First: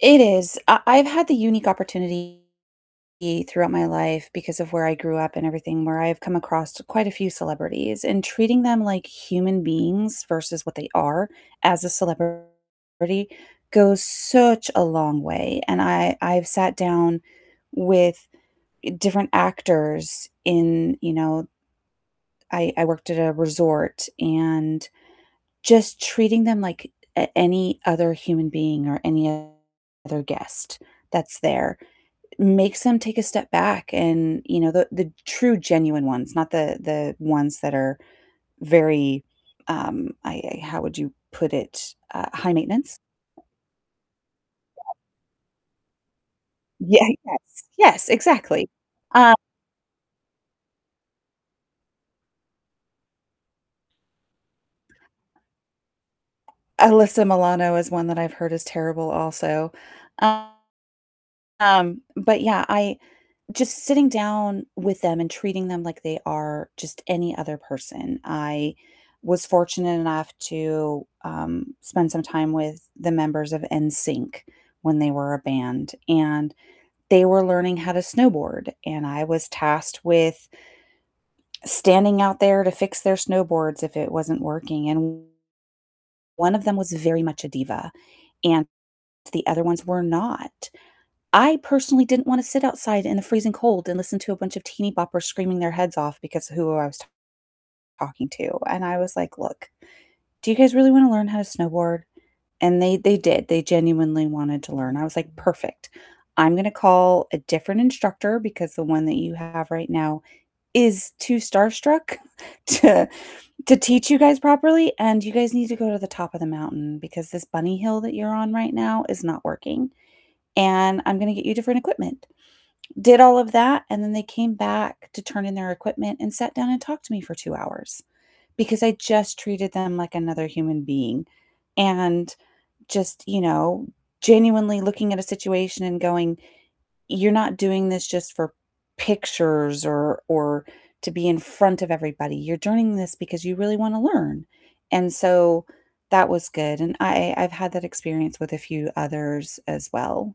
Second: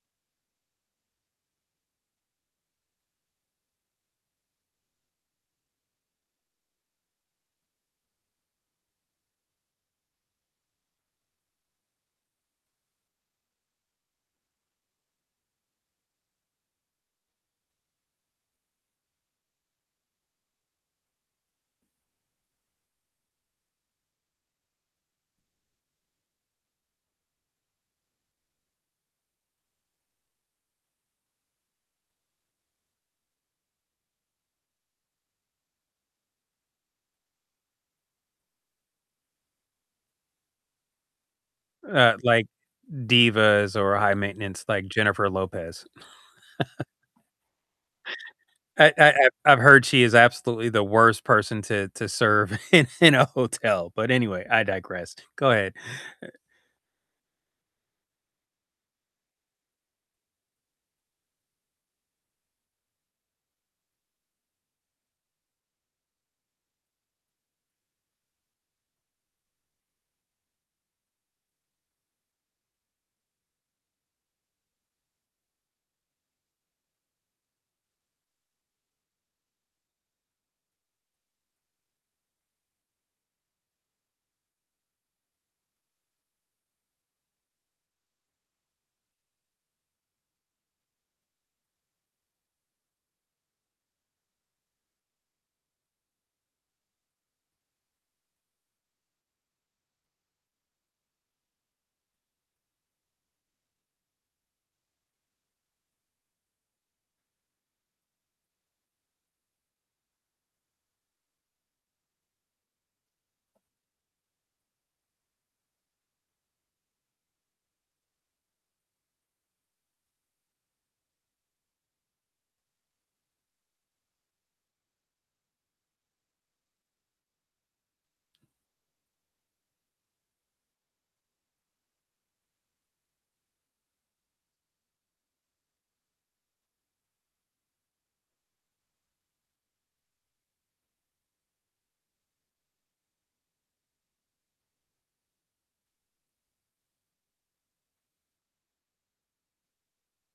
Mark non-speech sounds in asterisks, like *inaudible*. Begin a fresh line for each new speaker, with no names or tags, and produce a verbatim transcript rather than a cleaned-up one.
It is, I I've had the unique opportunity throughout my life, because of where I grew up and everything, where I've come across quite a few celebrities, and treating them like human beings, versus what they are as a celebrity goes such a long way, and I I've sat down with different actors in, you know I I worked at a resort, and just treating them like a any other human being or any other guest that's there makes them take a step back and, you know, the the true genuine ones, not the the ones that are very um, I I how would you put it?
Uh,
Uh,
like,
high-maintenance.
divas or high-maintenance like Jennifer Lopez. *laughs*
Yeah, yes, yes, exactly,
I I I've
uh
I've heard she is absolutely the worst person to to serve in in a hotel, but anyway, I digress, go ahead. Eh
Alyssa Milano is one that I've heard is terrible, also, um, but yeah I just sitting down with them and treating them like they are just any other person, I was fortunate enough to, um, spend some time with the members of NSYNC when they were a band, and they were learning how to snowboard, and I was tasked with standing out there to fix their snowboards if it wasn't working, and one of them was very much a diva, and the other ones were not. I personally didn't wanna sit outside in the freezing cold and listen to a bunch of teenyboppers screaming their heads off because of who I was talking to, and I was like, "Look, do you guys really wanna learn how to snowboard?" and they they did, they genuinely wanted to learn, I was like, "Perfect, I'm gonna call a different instructor because the one that you have right now is too starstruck *chuckles* to to teach you guys properly, and you guys need to go to the top of the mountain because this bunny hill that you're on right now is not working, and I'm gonna get you different equipment," did all of that, and then they came back to turn in their equipment and sat down and talked to me for two hours because I just treated them like another human being, and just, you know, genuinely looking at a situation and going, "You're not doing this just for pictures or or to be in front of everybody, you're doing this because you really wanna learn," and so that was good, and I I've had that experience with a few others as well.